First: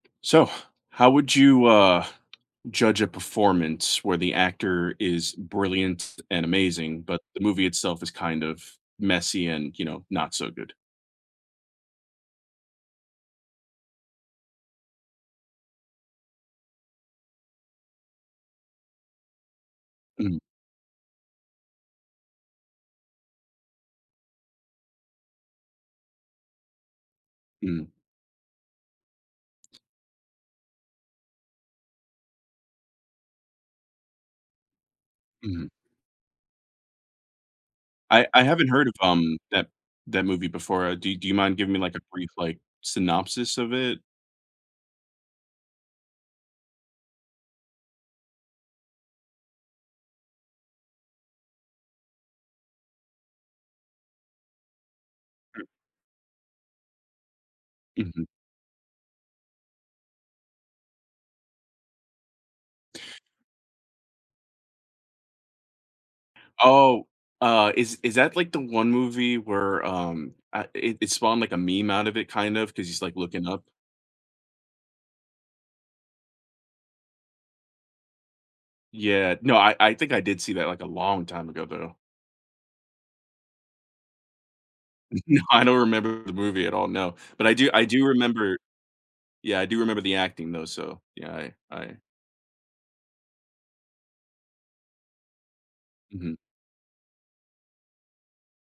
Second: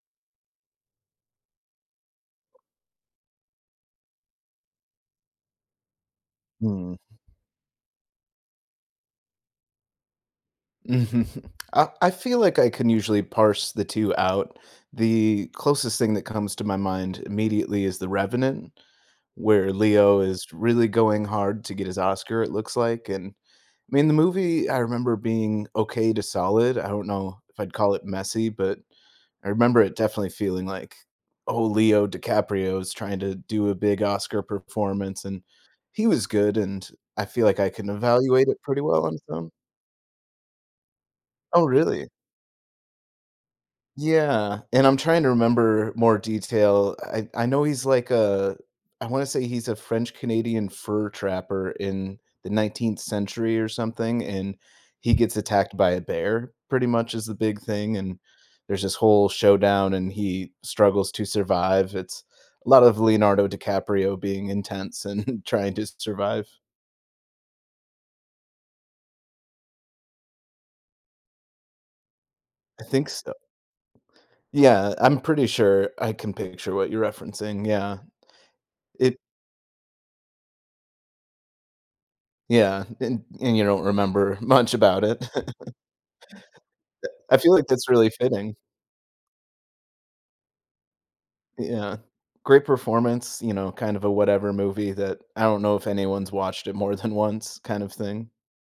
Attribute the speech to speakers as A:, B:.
A: So, how would you, uh, judge a performance where the actor is brilliant and
B: Mm.
A: amazing, but the movie itself is kind of messy and, you know, not so good?
B: I I feel like I can usually parse the two out. The closest thing that comes to my mind, immediately, is The Revenant, where Leo
A: Mm.
B: is really going hard to get his Oscar, it looks like and, I mean, the movie, I remember being okay to solid. I don't know if I'd
A: Mm.
B: call it messy, but I remember it definitely feeling like, "Oh, Leo DiCaprio is trying to do a big Oscar performance," and,
A: Mhm.
B: he was good, and I feel like I can
A: I I
B: evaluate it
A: haven't
B: pretty
A: heard of,
B: well on
A: um,
B: some
A: that that movie before. Do do you mind
B: Oh,
A: giving me, like, a
B: really?
A: brief, like, synopsis of it?
B: Yeah, and, I'm trying to remember more detail, I I know he's like a I wanna say he's a French-Canadian fur trapper in the 19th century or something, and he gets
A: M
B: attacked by a bear pretty much is the big thing, and,
A: Mhm.
B: there's this whole showdown, and he struggles to survive. It's a lot of Leonardo DiCaprio being intense and trying to survive.
A: Oh, uh, is is that, like, the one movie where, um, ah it it spawned, like, a meme out of it, kind of,
B: I
A: 'cause he's,
B: think
A: like,
B: so
A: looking up?
B: Yeah, I'm pretty sure I can picture what you're referencing, yeah. It
A: Yeah. No, I I think I did see that, like, a long time ago, though.
B: Yeah, and and you don't remember much about it.
A: No. I don't remember the movie at all,
B: E
A: no.
B: I
A: But, I
B: feel like
A: do I
B: that's
A: do
B: really fitting.
A: remember yeah, I do remember the acting, though, so yeah, I I
B: Yeah. Great performance, you know, kind of a whatever movie that I don't know if anyone's
A: Mhm.
B: watched it more than once kind of thing.